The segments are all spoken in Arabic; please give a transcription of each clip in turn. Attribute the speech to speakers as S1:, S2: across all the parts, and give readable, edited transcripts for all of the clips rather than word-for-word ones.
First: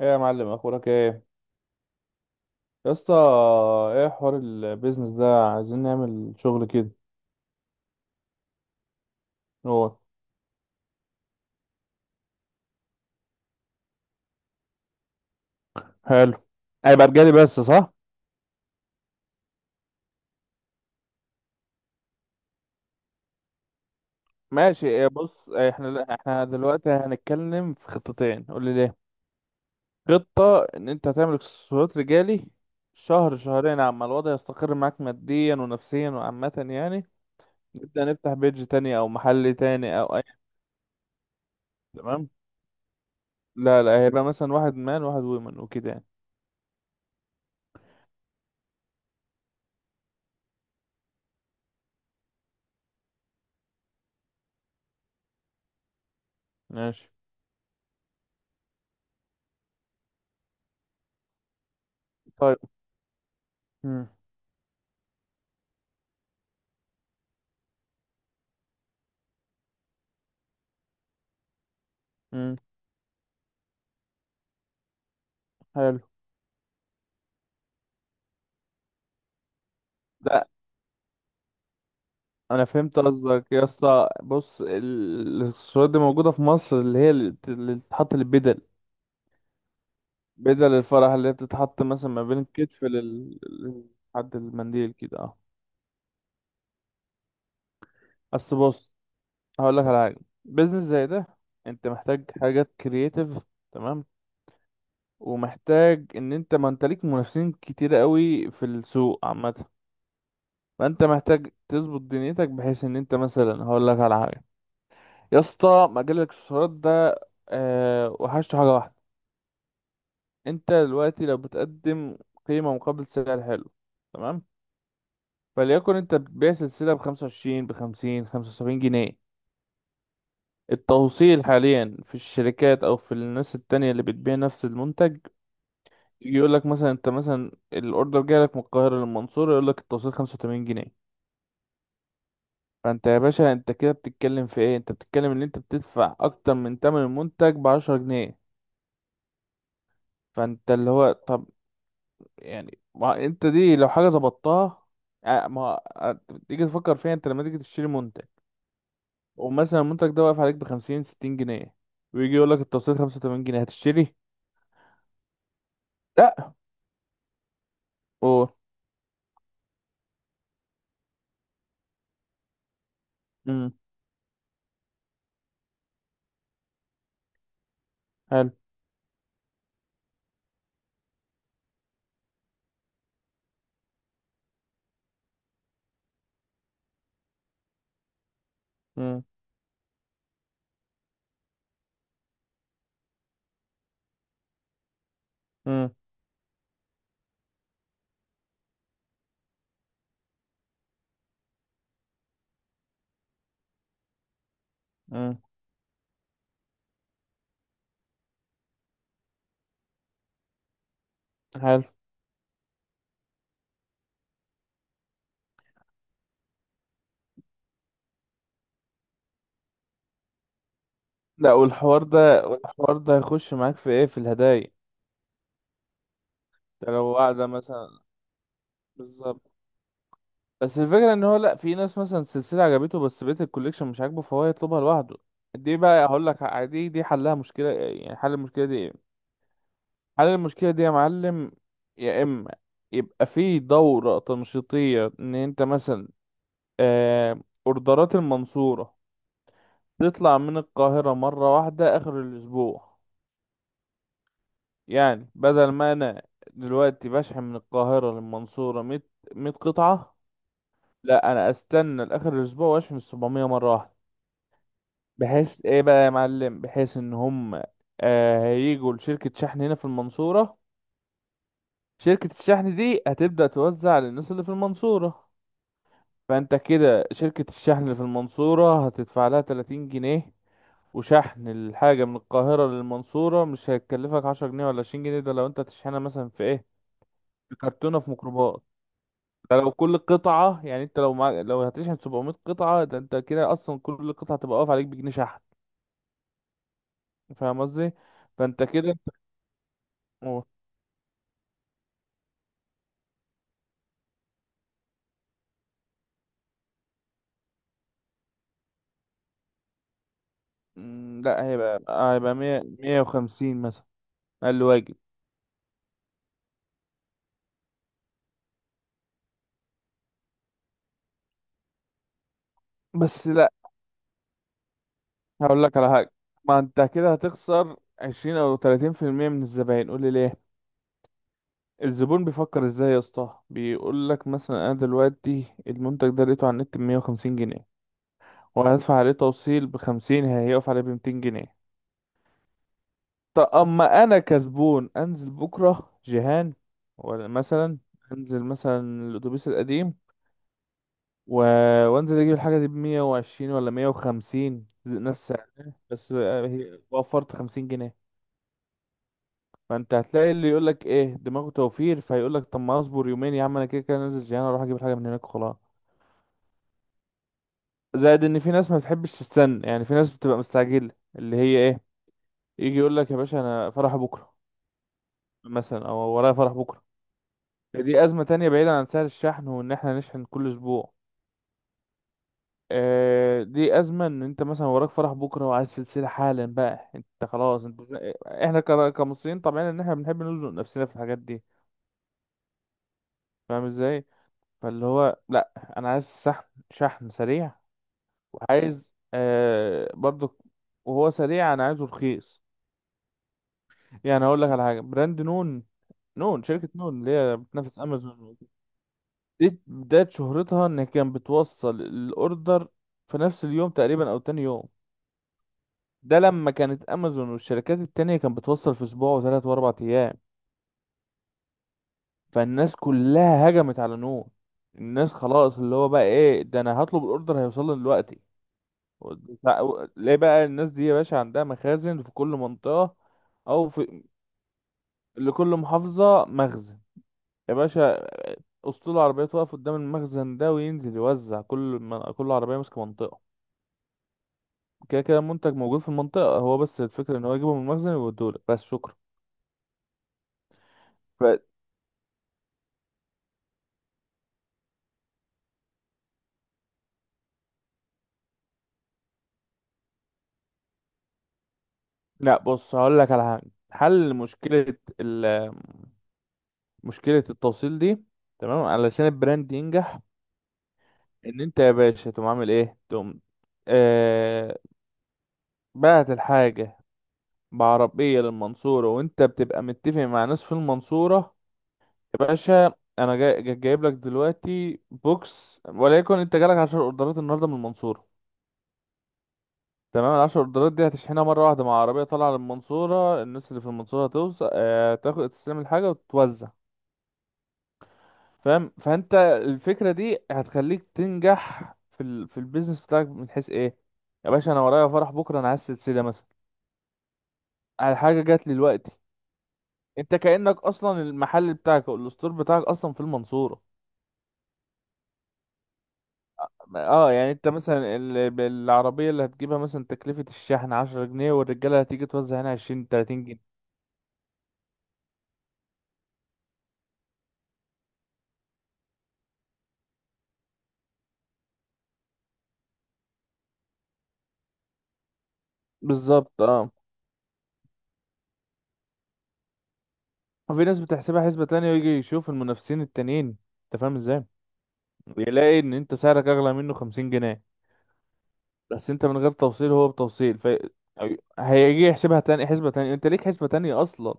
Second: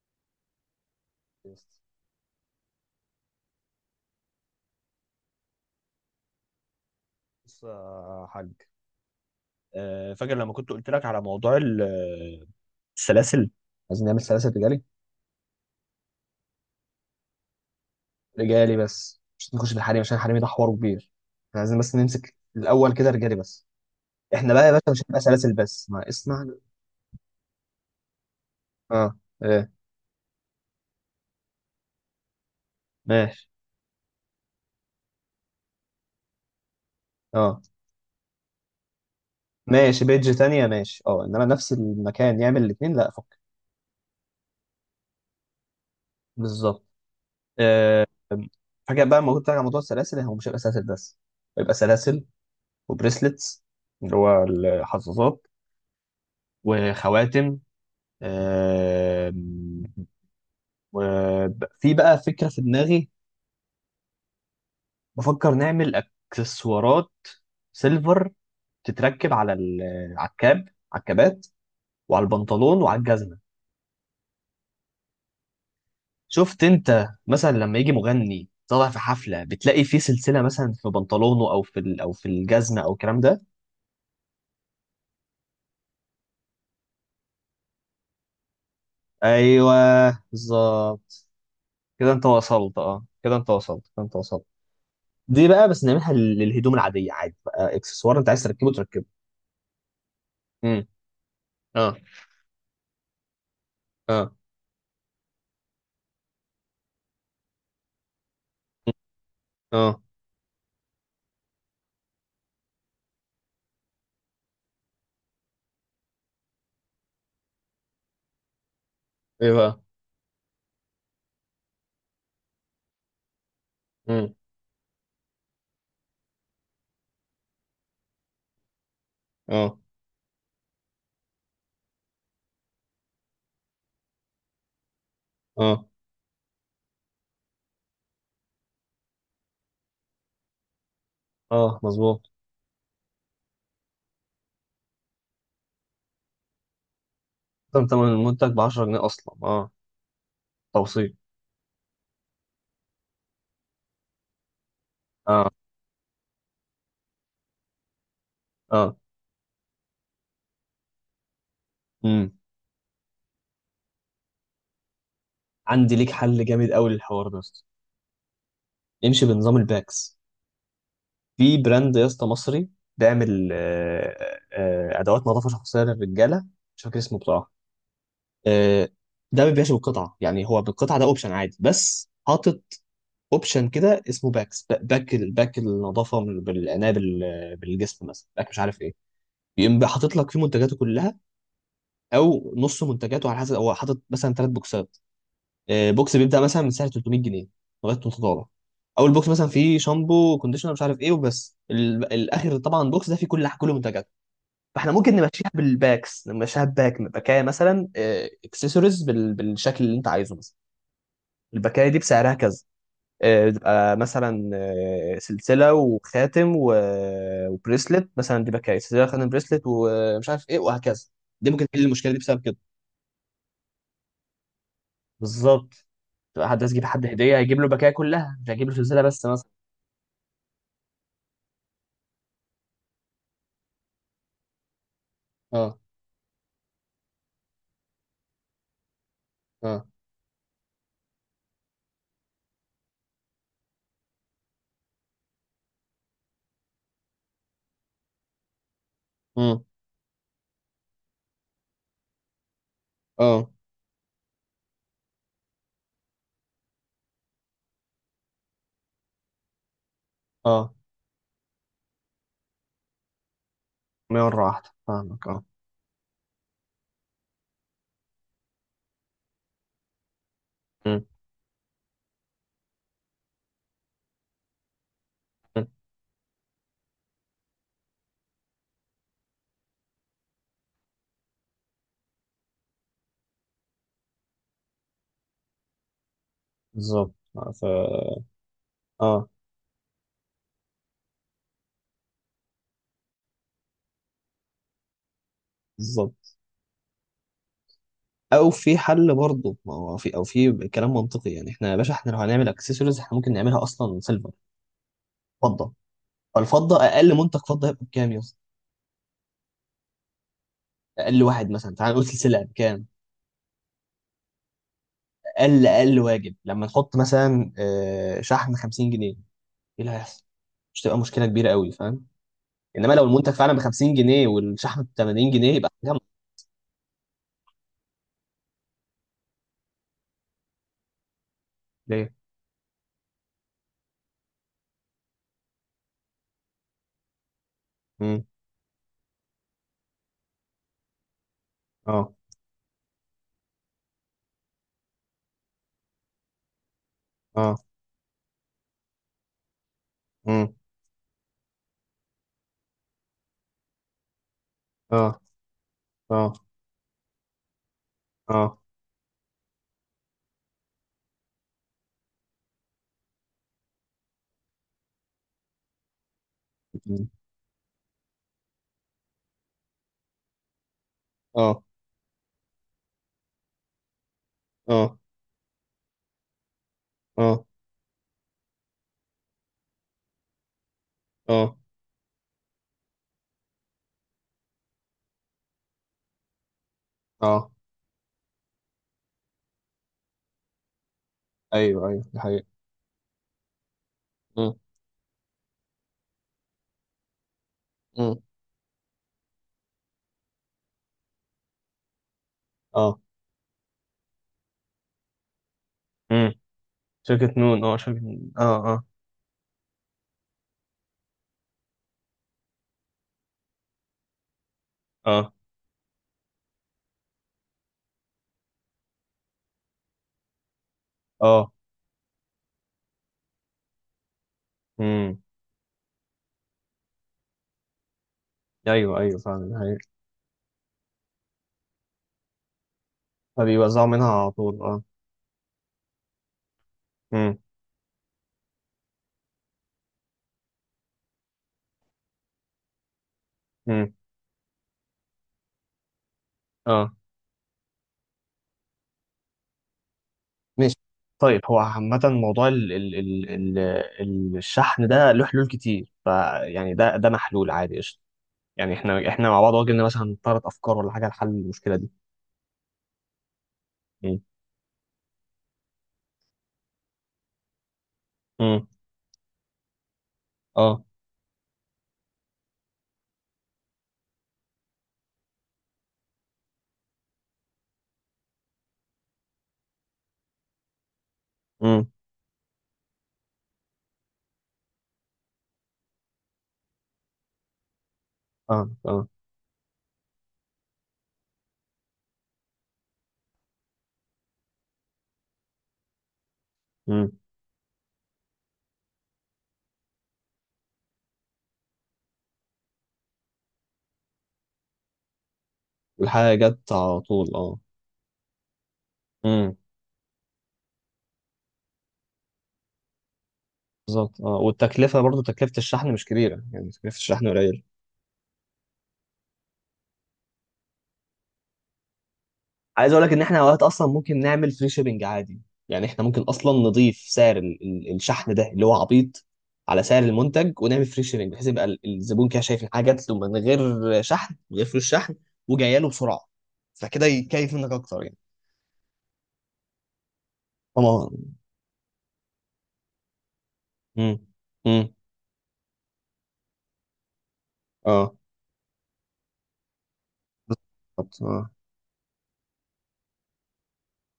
S1: ايه يا معلم، اخبارك؟ ايه
S2: بص
S1: يا اسطى، ايه حوار البيزنس ده؟ عايزين نعمل شغل كده.
S2: يا حاج.
S1: هو
S2: فاكر لما كنت قلت لك على موضوع السلاسل. عايزين نعمل سلاسل رجالي.
S1: حلو، هيبقى رجالي بس صح؟
S2: رجالي بس مش نخش بالحريم، عشان الحريم ده حوار كبير. احنا عايزين بس نمسك الاول كده رجالي بس. احنا بقى يا
S1: ماشي.
S2: باشا مش
S1: إيه
S2: هنبقى
S1: بص،
S2: سلاسل
S1: إيه
S2: بس،
S1: احنا
S2: ما
S1: احنا
S2: اسمعنا.
S1: دلوقتي هنتكلم في خطتين، قول لي ليه.
S2: اه. ايه.
S1: خطة ان انت هتعمل اكسسوارات رجالي، شهر
S2: ماشي،
S1: شهرين عما الوضع يستقر معاك ماديا ونفسيا وعامة يعني،
S2: اه،
S1: نبدأ نفتح بيج تاني او محل تاني
S2: ماشي
S1: او اي.
S2: بيدج تانية، ماشي، اه، انما نفس
S1: تمام.
S2: المكان يعمل الاثنين لا فك.
S1: لا لا، هيبقى مثلا واحد مان واحد ويمن وكده يعني.
S2: بالظبط. آه، فاكر بقى لما قلت لك على موضوع السلاسل، هو مش هيبقى سلاسل بس، هيبقى سلاسل وبريسلتس اللي هو الحظاظات
S1: ماشي،
S2: وخواتم. آم، وفي بقى فكرة
S1: طيب،
S2: في دماغي. بفكر نعمل اكسسوارات سيلفر تتركب على ال- على الكاب على الكابات وعلى
S1: امم
S2: البنطلون وعلى الجزمة.
S1: حلو.
S2: شفت انت مثلا لما يجي مغني طالع في حفلة، بتلاقي فيه سلسلة
S1: ده
S2: مثلا في بنطلونه او في او في
S1: انا
S2: الجزمة او
S1: فهمت
S2: الكلام ده.
S1: قصدك يا اسطى، بص الصورات دي موجوده في مصر، اللي هي اللي اللي بتتحط البدل،
S2: ايوه،
S1: بدل الفرح
S2: بالظبط.
S1: اللي هي بتتحط مثلا
S2: كده
S1: ما
S2: انت
S1: بين
S2: وصلت،
S1: الكتف
S2: اه كده انت وصلت، كده انت
S1: لحد
S2: وصلت.
S1: المنديل كده، اه.
S2: دي بقى بس نعملها للهدوم العادية عادي، بقى اكسسوار انت عايز
S1: اصل
S2: تركبه
S1: بص،
S2: تركبه.
S1: هقول لك على حاجه، بيزنس
S2: امم.
S1: زي ده انت
S2: اه،
S1: محتاج حاجات كرييتيف، تمام.
S2: اه،
S1: ومحتاج ان انت ما انت ليك منافسين كتير قوي في السوق عامه،
S2: اه،
S1: فانت محتاج تظبط دنيتك بحيث ان انت مثلا، هقول لك على حاجه. يا اسطى مجال الاكسسوارات ده، وحشته حاجه واحده.
S2: ايه بقى؟
S1: انت دلوقتي لو بتقدم قيمة مقابل سعر حلو،
S2: امم.
S1: تمام. فليكن انت بتبيع سلسلة ب25 ب50 75 جنيه،
S2: اه،
S1: التوصيل حاليا في الشركات او في الناس التانية اللي بتبيع نفس المنتج،
S2: اه،
S1: يقول لك مثلا انت مثلا الاوردر جاي لك من القاهرة للمنصورة، يقول لك التوصيل 85 جنيه.
S2: اه مظبوط.
S1: فانت يا باشا، انت كده بتتكلم في ايه؟ انت بتتكلم ان انت بتدفع اكتر من تمن المنتج
S2: تم
S1: بعشرة
S2: تمن
S1: جنيه
S2: المنتج ب 10 جنيه اصلا، اه.
S1: فانت اللي هو
S2: توصيل،
S1: طب يعني، ما انت دي لو حاجه ظبطتها،
S2: اه،
S1: ما آه، تيجي تفكر فيها انت، لما تيجي تشتري منتج
S2: اه.
S1: ومثلا المنتج ده واقف عليك ب50 60 جنيه، ويجي
S2: امم.
S1: يقول لك التوصيل 85 جنيه، هتشتري؟
S2: عندي ليك حل
S1: لا.
S2: جامد قوي للحوار ده يا اسطى.
S1: او
S2: امشي بنظام الباكس. في براند يا اسطى مصري بيعمل
S1: امم
S2: ادوات نظافه شخصيه للرجاله. مش فاكر اسمه بصراحه.
S1: حلو.
S2: آه ده ما بيبيعش بالقطعه، يعني هو بالقطعه ده اوبشن عادي، بس حاطط اوبشن كده اسمه باكس، باك النظافه، بالعنايه بالجسم مثلا، باك مش عارف ايه.
S1: امم
S2: يقوم بقى حاطط لك فيه منتجاته كلها، او نص منتجاته، على حسب. هو حاطط مثلا ثلاث بوكسات.
S1: امم
S2: بوكس بيبدا مثلا من سعر 300 جنيه لغايه 300. اول بوكس مثلا فيه شامبو كونديشنر مش عارف ايه وبس، الاخر طبعا، بوكس ده فيه كل منتجاته. فاحنا ممكن
S1: امم
S2: نمشيها بالباكس، نمشيها بباكايه مثلا، اكسسوارز بالشكل اللي انت عايزه مثلا.
S1: حلو.
S2: الباكايه دي بسعرها كذا. بتبقى مثلا، سلسله وخاتم و... وبريسلت مثلا. دي بقى سلسله خاتم بريسلت ومش عارف ايه، وهكذا. دي
S1: لا،
S2: ممكن تحل
S1: والحوار
S2: المشكله دي بسبب
S1: ده،
S2: كده.
S1: والحوار ده هيخش معاك في ايه؟ في الهدايا.
S2: بالظبط. تبقى حد عايز يجيب
S1: انت لو
S2: حد هديه،
S1: واحده
S2: هيجيب له بكايه
S1: مثلا،
S2: كلها، مش هيجيب له سلسله بس
S1: بالظبط.
S2: مثلا.
S1: بس الفكره ان هو لا، في ناس مثلا سلسله عجبته بس بقيه الكوليكشن مش عاجبه فهو يطلبها لوحده. دي
S2: اه،
S1: بقى هقول لك دي حلها مشكله يعني، حل المشكله دي إيه؟
S2: اه.
S1: حل المشكلة دي يا معلم، يا إما يبقى في دورة تنشيطية إن أنت مثلا، آه، أوردرات المنصورة
S2: امم.
S1: تطلع من القاهرة مرة واحدة آخر الأسبوع.
S2: اه،
S1: يعني بدل ما أنا دلوقتي بشحن من القاهرة للمنصورة مية، 100 قطعة،
S2: اه.
S1: لا أنا أستنى لآخر الأسبوع وأشحن ال700 مرة واحدة.
S2: مره واحده فاهمك، اه.
S1: بحيث إيه بقى يا معلم؟ بحيث إن هم هيجوا لشركة شحن هنا في المنصورة،
S2: مم،
S1: شركة الشحن دي هتبدأ توزع للناس اللي في المنصورة.
S2: مم.
S1: فانت كده شركة الشحن اللي في المنصورة هتدفع لها 30 جنيه، وشحن الحاجة من القاهرة للمنصورة مش هيكلفك 10 جنيه ولا 20 جنيه، ده لو انت هتشحنها مثلا في ايه،
S2: بالظبط. آه،
S1: في
S2: ف
S1: كرتونة في ميكروباص.
S2: اه،
S1: ده لو كل قطعة، يعني انت لو لو هتشحن 700 قطعة، ده انت كده اصلا كل قطعة تبقى واقف عليك بجنيه شحن،
S2: بالظبط.
S1: فاهم قصدي؟
S2: او
S1: فانت
S2: في
S1: كده
S2: حل برضه، ما هو في او
S1: و...
S2: في كلام منطقي، يعني احنا يا باشا، احنا لو هنعمل اكسسوارز احنا ممكن نعملها اصلا سيلفر. فضه. الفضه اقل منتج فضه هيبقى بكام يا اسطى؟ اقل
S1: لا
S2: واحد مثلا،
S1: هيبقى
S2: تعال نقول
S1: هيبقى
S2: سلسله يعني
S1: 100
S2: بكام؟
S1: 150 مثلا، اقل واجب.
S2: اقل واجب. لما نحط مثلا، شحن 50 جنيه، ايه اللي هيحصل؟ مش تبقى مشكله كبيره قوي، فاهم؟ انما لو
S1: بس
S2: المنتج
S1: لا،
S2: فعلا ب 50 جنيه والشحن ب 80 جنيه،
S1: هقول
S2: يبقى
S1: لك على
S2: حاجه.
S1: حاجة، ما انت كده هتخسر 20 او 30% من الزباين، قول لي ليه.
S2: ليه؟
S1: الزبون بيفكر ازاي يا اسطى؟ بيقول لك مثلا انا دلوقتي المنتج ده لقيته على النت ب150 جنيه،
S2: امم.
S1: وهدفع عليه توصيل ب50، هيقف عليه ب200 جنيه.
S2: اه،
S1: طب اما انا كزبون انزل بكرة جيهان، ولا
S2: اه.
S1: مثلا انزل مثلا الاتوبيس القديم،
S2: امم.
S1: و... وانزل اجيب الحاجة دي ب120 ولا 150
S2: اه،
S1: نفس سعرها، بس
S2: اه،
S1: وفرت 50 جنيه.
S2: اه.
S1: فانت هتلاقي اللي يقول لك ايه دماغه توفير، فهيقول لك طب ما اصبر يومين يا عم، انا كده كده نازل جيهان اروح اجيب الحاجه من هناك وخلاص.
S2: مم.
S1: زائد ان في ناس ما بتحبش تستنى، يعني في ناس بتبقى مستعجله اللي هي
S2: اه،
S1: ايه، يجي يقول لك يا باشا انا فرح بكره
S2: اه،
S1: مثلا، او ورايا فرح بكره.
S2: اه،
S1: دي ازمه تانية بعيدا عن سعر الشحن وان احنا نشحن كل اسبوع.
S2: اه،
S1: دي ازمه ان انت مثلا وراك فرح بكره، وعايز سلسله حالا بقى انت
S2: اه.
S1: خلاص انت، احنا كمصريين طبعا ان احنا بنحب نزنق نفسنا في الحاجات دي،
S2: ايوه، ايوه، دي حقيقة.
S1: فاهم ازاي؟
S2: امم،
S1: فاللي هو لا، انا عايز شحن، شحن سريع،
S2: امم.
S1: وعايز برضو، وهو سريع انا عايزه رخيص.
S2: اه.
S1: يعني اقول لك على حاجه، براند نون.
S2: امم.
S1: شركه نون اللي
S2: شركة
S1: هي
S2: نون، اه،
S1: بتنافس
S2: شركة نون،
S1: امازون.
S2: اه، اه.
S1: دي بدايه شهرتها ان كانت بتوصل الاوردر في نفس اليوم تقريبا او تاني يوم،
S2: اه،
S1: ده لما كانت امازون والشركات التانية كانت بتوصل في اسبوع وثلاث واربع ايام.
S2: اه.
S1: فالناس كلها هجمت على نون، الناس
S2: امم.
S1: خلاص اللي هو بقى ايه، ده انا هطلب الاوردر هيوصل لي دلوقتي.
S2: ايوه، ايوه فعلا، دي حقيقة.
S1: ليه بقى؟ الناس دي يا باشا عندها مخازن في كل منطقة، أو
S2: فبيوزعوا
S1: في
S2: منها على طول، اه.
S1: لكل محافظة مخزن
S2: امم،
S1: يا باشا، أسطول العربيات واقف قدام المخزن ده وينزل يوزع كل عربية ماسكة منطقة.
S2: امم.
S1: كده كده المنتج موجود في المنطقة، هو بس
S2: اه.
S1: الفكرة إن هو يجيبه من المخزن ويوديهولك، بس شكرا.
S2: ماشي.
S1: ف...
S2: طيب هو عامة موضوع الشحن ده له حلول كتير، فيعني ده محلول عادي، قشطة. يعني احنا مع بعض واجهنا مثلا ثلاث افكار ولا حاجة لحل المشكلة دي؟
S1: لا بص، هقول لك على حاجة، حل
S2: امم،
S1: مشكلة التوصيل دي، تمام
S2: امم.
S1: علشان البراند ينجح،
S2: اه.
S1: إن أنت يا باشا تقوم عامل إيه؟ تقوم آه... بعت الحاجة بعربية للمنصورة، وانت بتبقى متفق مع ناس في المنصورة
S2: امم.
S1: يا باشا. انا جايب لك دلوقتي بوكس، وليكن انت جالك 10 اوردرات النهاردة من المنصورة،
S2: اه، اه.
S1: تمام. ال10 اوردرات دي هتشحنها مرة واحدة مع عربية طالعة للمنصورة، الناس اللي في المنصورة هتوزع، اه تاخد تستلم الحاجة وتتوزع.
S2: امم.
S1: فاهم؟ فانت الفكرة دي هتخليك تنجح في في البيزنس بتاعك من حيث ايه، يا باشا انا ورايا فرح بكرة، انا عايز سلسلة مثلا،
S2: والحاجة جت على طول، اه.
S1: على حاجة جات لي دلوقتي،
S2: امم.
S1: انت كأنك اصلا المحل بتاعك او الستور بتاعك اصلا في المنصورة.
S2: بالظبط، اه، والتكلفة برضو تكلفة الشحن مش كبيرة، يعني تكلفة
S1: اه
S2: الشحن
S1: يعني انت
S2: قليلة.
S1: مثلا بالعربية اللي هتجيبها مثلا تكلفة الشحن 10 جنيه، والرجالة هتيجي توزع هنا عشرين
S2: عايز اقول لك ان
S1: تلاتين
S2: احنا
S1: جنيه
S2: اوقات اصلا ممكن نعمل فري شيبنج عادي. يعني احنا ممكن اصلا نضيف سعر الشحن ده اللي هو عبيط على سعر المنتج، ونعمل فري شيبنج، بحيث يبقى الزبون كده شايف ان حاجه جات له من غير شحن، من غير فلوس شحن، وجايه له بسرعه.
S1: بالظبط اه.
S2: فكده يكيف منك اكتر يعني.
S1: وفي ناس
S2: طبعا.
S1: بتحسبها حسبة تانية، ويجي يشوف المنافسين التانيين، انت فاهم
S2: امم،
S1: ازاي؟
S2: امم.
S1: يلاقي ان انت سعرك اغلى منه 50 جنيه،
S2: اه،
S1: بس انت من غير توصيل هو بتوصيل، ف
S2: بالظبط، اه.
S1: هيجي يحسبها تاني حسبة تانية، انت ليك حسبة تانية اصلا.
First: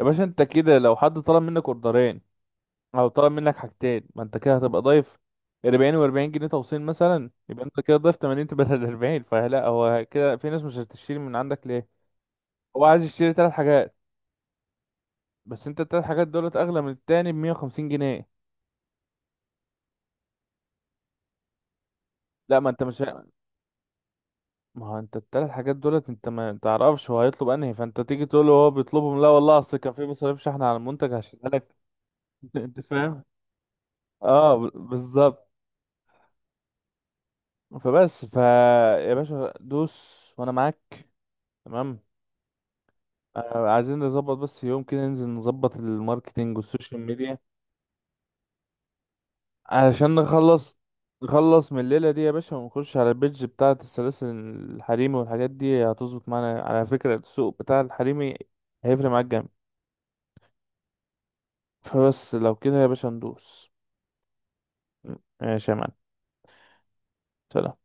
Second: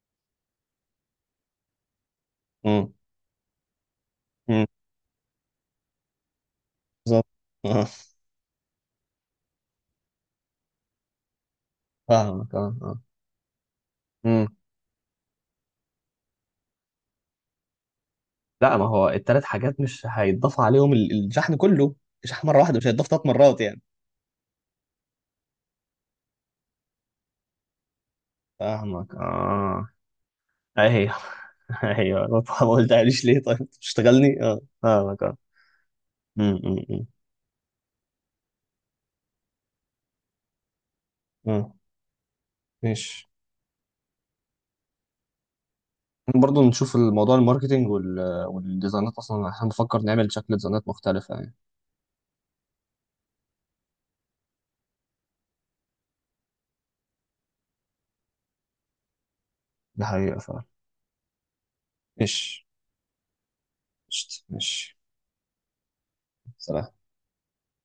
S1: يا باشا انت كده لو حد طلب منك اوردرين،
S2: امم،
S1: او طلب منك حاجتين، ما انت كده
S2: امم.
S1: هتبقى ضايف 40 و40 جنيه توصيل
S2: بالظبط،
S1: مثلا، يبقى انت
S2: اه.
S1: كده ضايف 80 بدل 40، فلا هو كده في ناس مش هتشتري من عندك، ليه؟
S2: فاهمك، اه،
S1: هو
S2: اه.
S1: عايز يشتري 3 حاجات،
S2: امم.
S1: بس انت ال3 حاجات دولت اغلى من التاني ب 150 جنيه.
S2: لا ما هو التلات حاجات مش هيتضاف عليهم الشحن كله. الشحن مره
S1: لا،
S2: واحده، مش هيتضاف ثلاث مرات يعني.
S1: ما هو انت ال3 حاجات دولت انت ما تعرفش هو هيطلب انهي، فانت تيجي تقول له هو
S2: فاهمك،
S1: بيطلبهم لا والله اصل
S2: اه.
S1: كان في مصاريف شحن على المنتج
S2: ايوه.
S1: هشيلها لك.
S2: ايوه. ما
S1: انت فاهم،
S2: قلتهاليش ليه؟ طيب تشتغلني؟
S1: اه
S2: اه، فاهمك، اه.
S1: بالظبط.
S2: أمم، أمم، أمم.
S1: فبس يا باشا دوس وانا معاك،
S2: آه،
S1: تمام.
S2: ماشي.
S1: عايزين نظبط بس يوم كده ننزل نظبط الماركتينج
S2: برضه نشوف
S1: والسوشيال
S2: الموضوع،
S1: ميديا،
S2: الماركتينج وال... والديزاينات. اصلا احنا بنفكر
S1: علشان
S2: نعمل شكل
S1: نخلص
S2: ديزاينات مختلفة يعني.
S1: نخلص من الليلة دي يا باشا، ونخش على البيدج بتاعة السلاسل الحريمي، والحاجات دي هتظبط معانا على فكرة، السوق بتاع الحريمي هيفرق معاك جامد.
S2: ده حقيقة فعلا.
S1: فبس لو
S2: ماشي.
S1: كده يا باشا ندوس.
S2: قشطة. ماشي.
S1: ماشي يا معلم،
S2: سلام.
S1: سلام.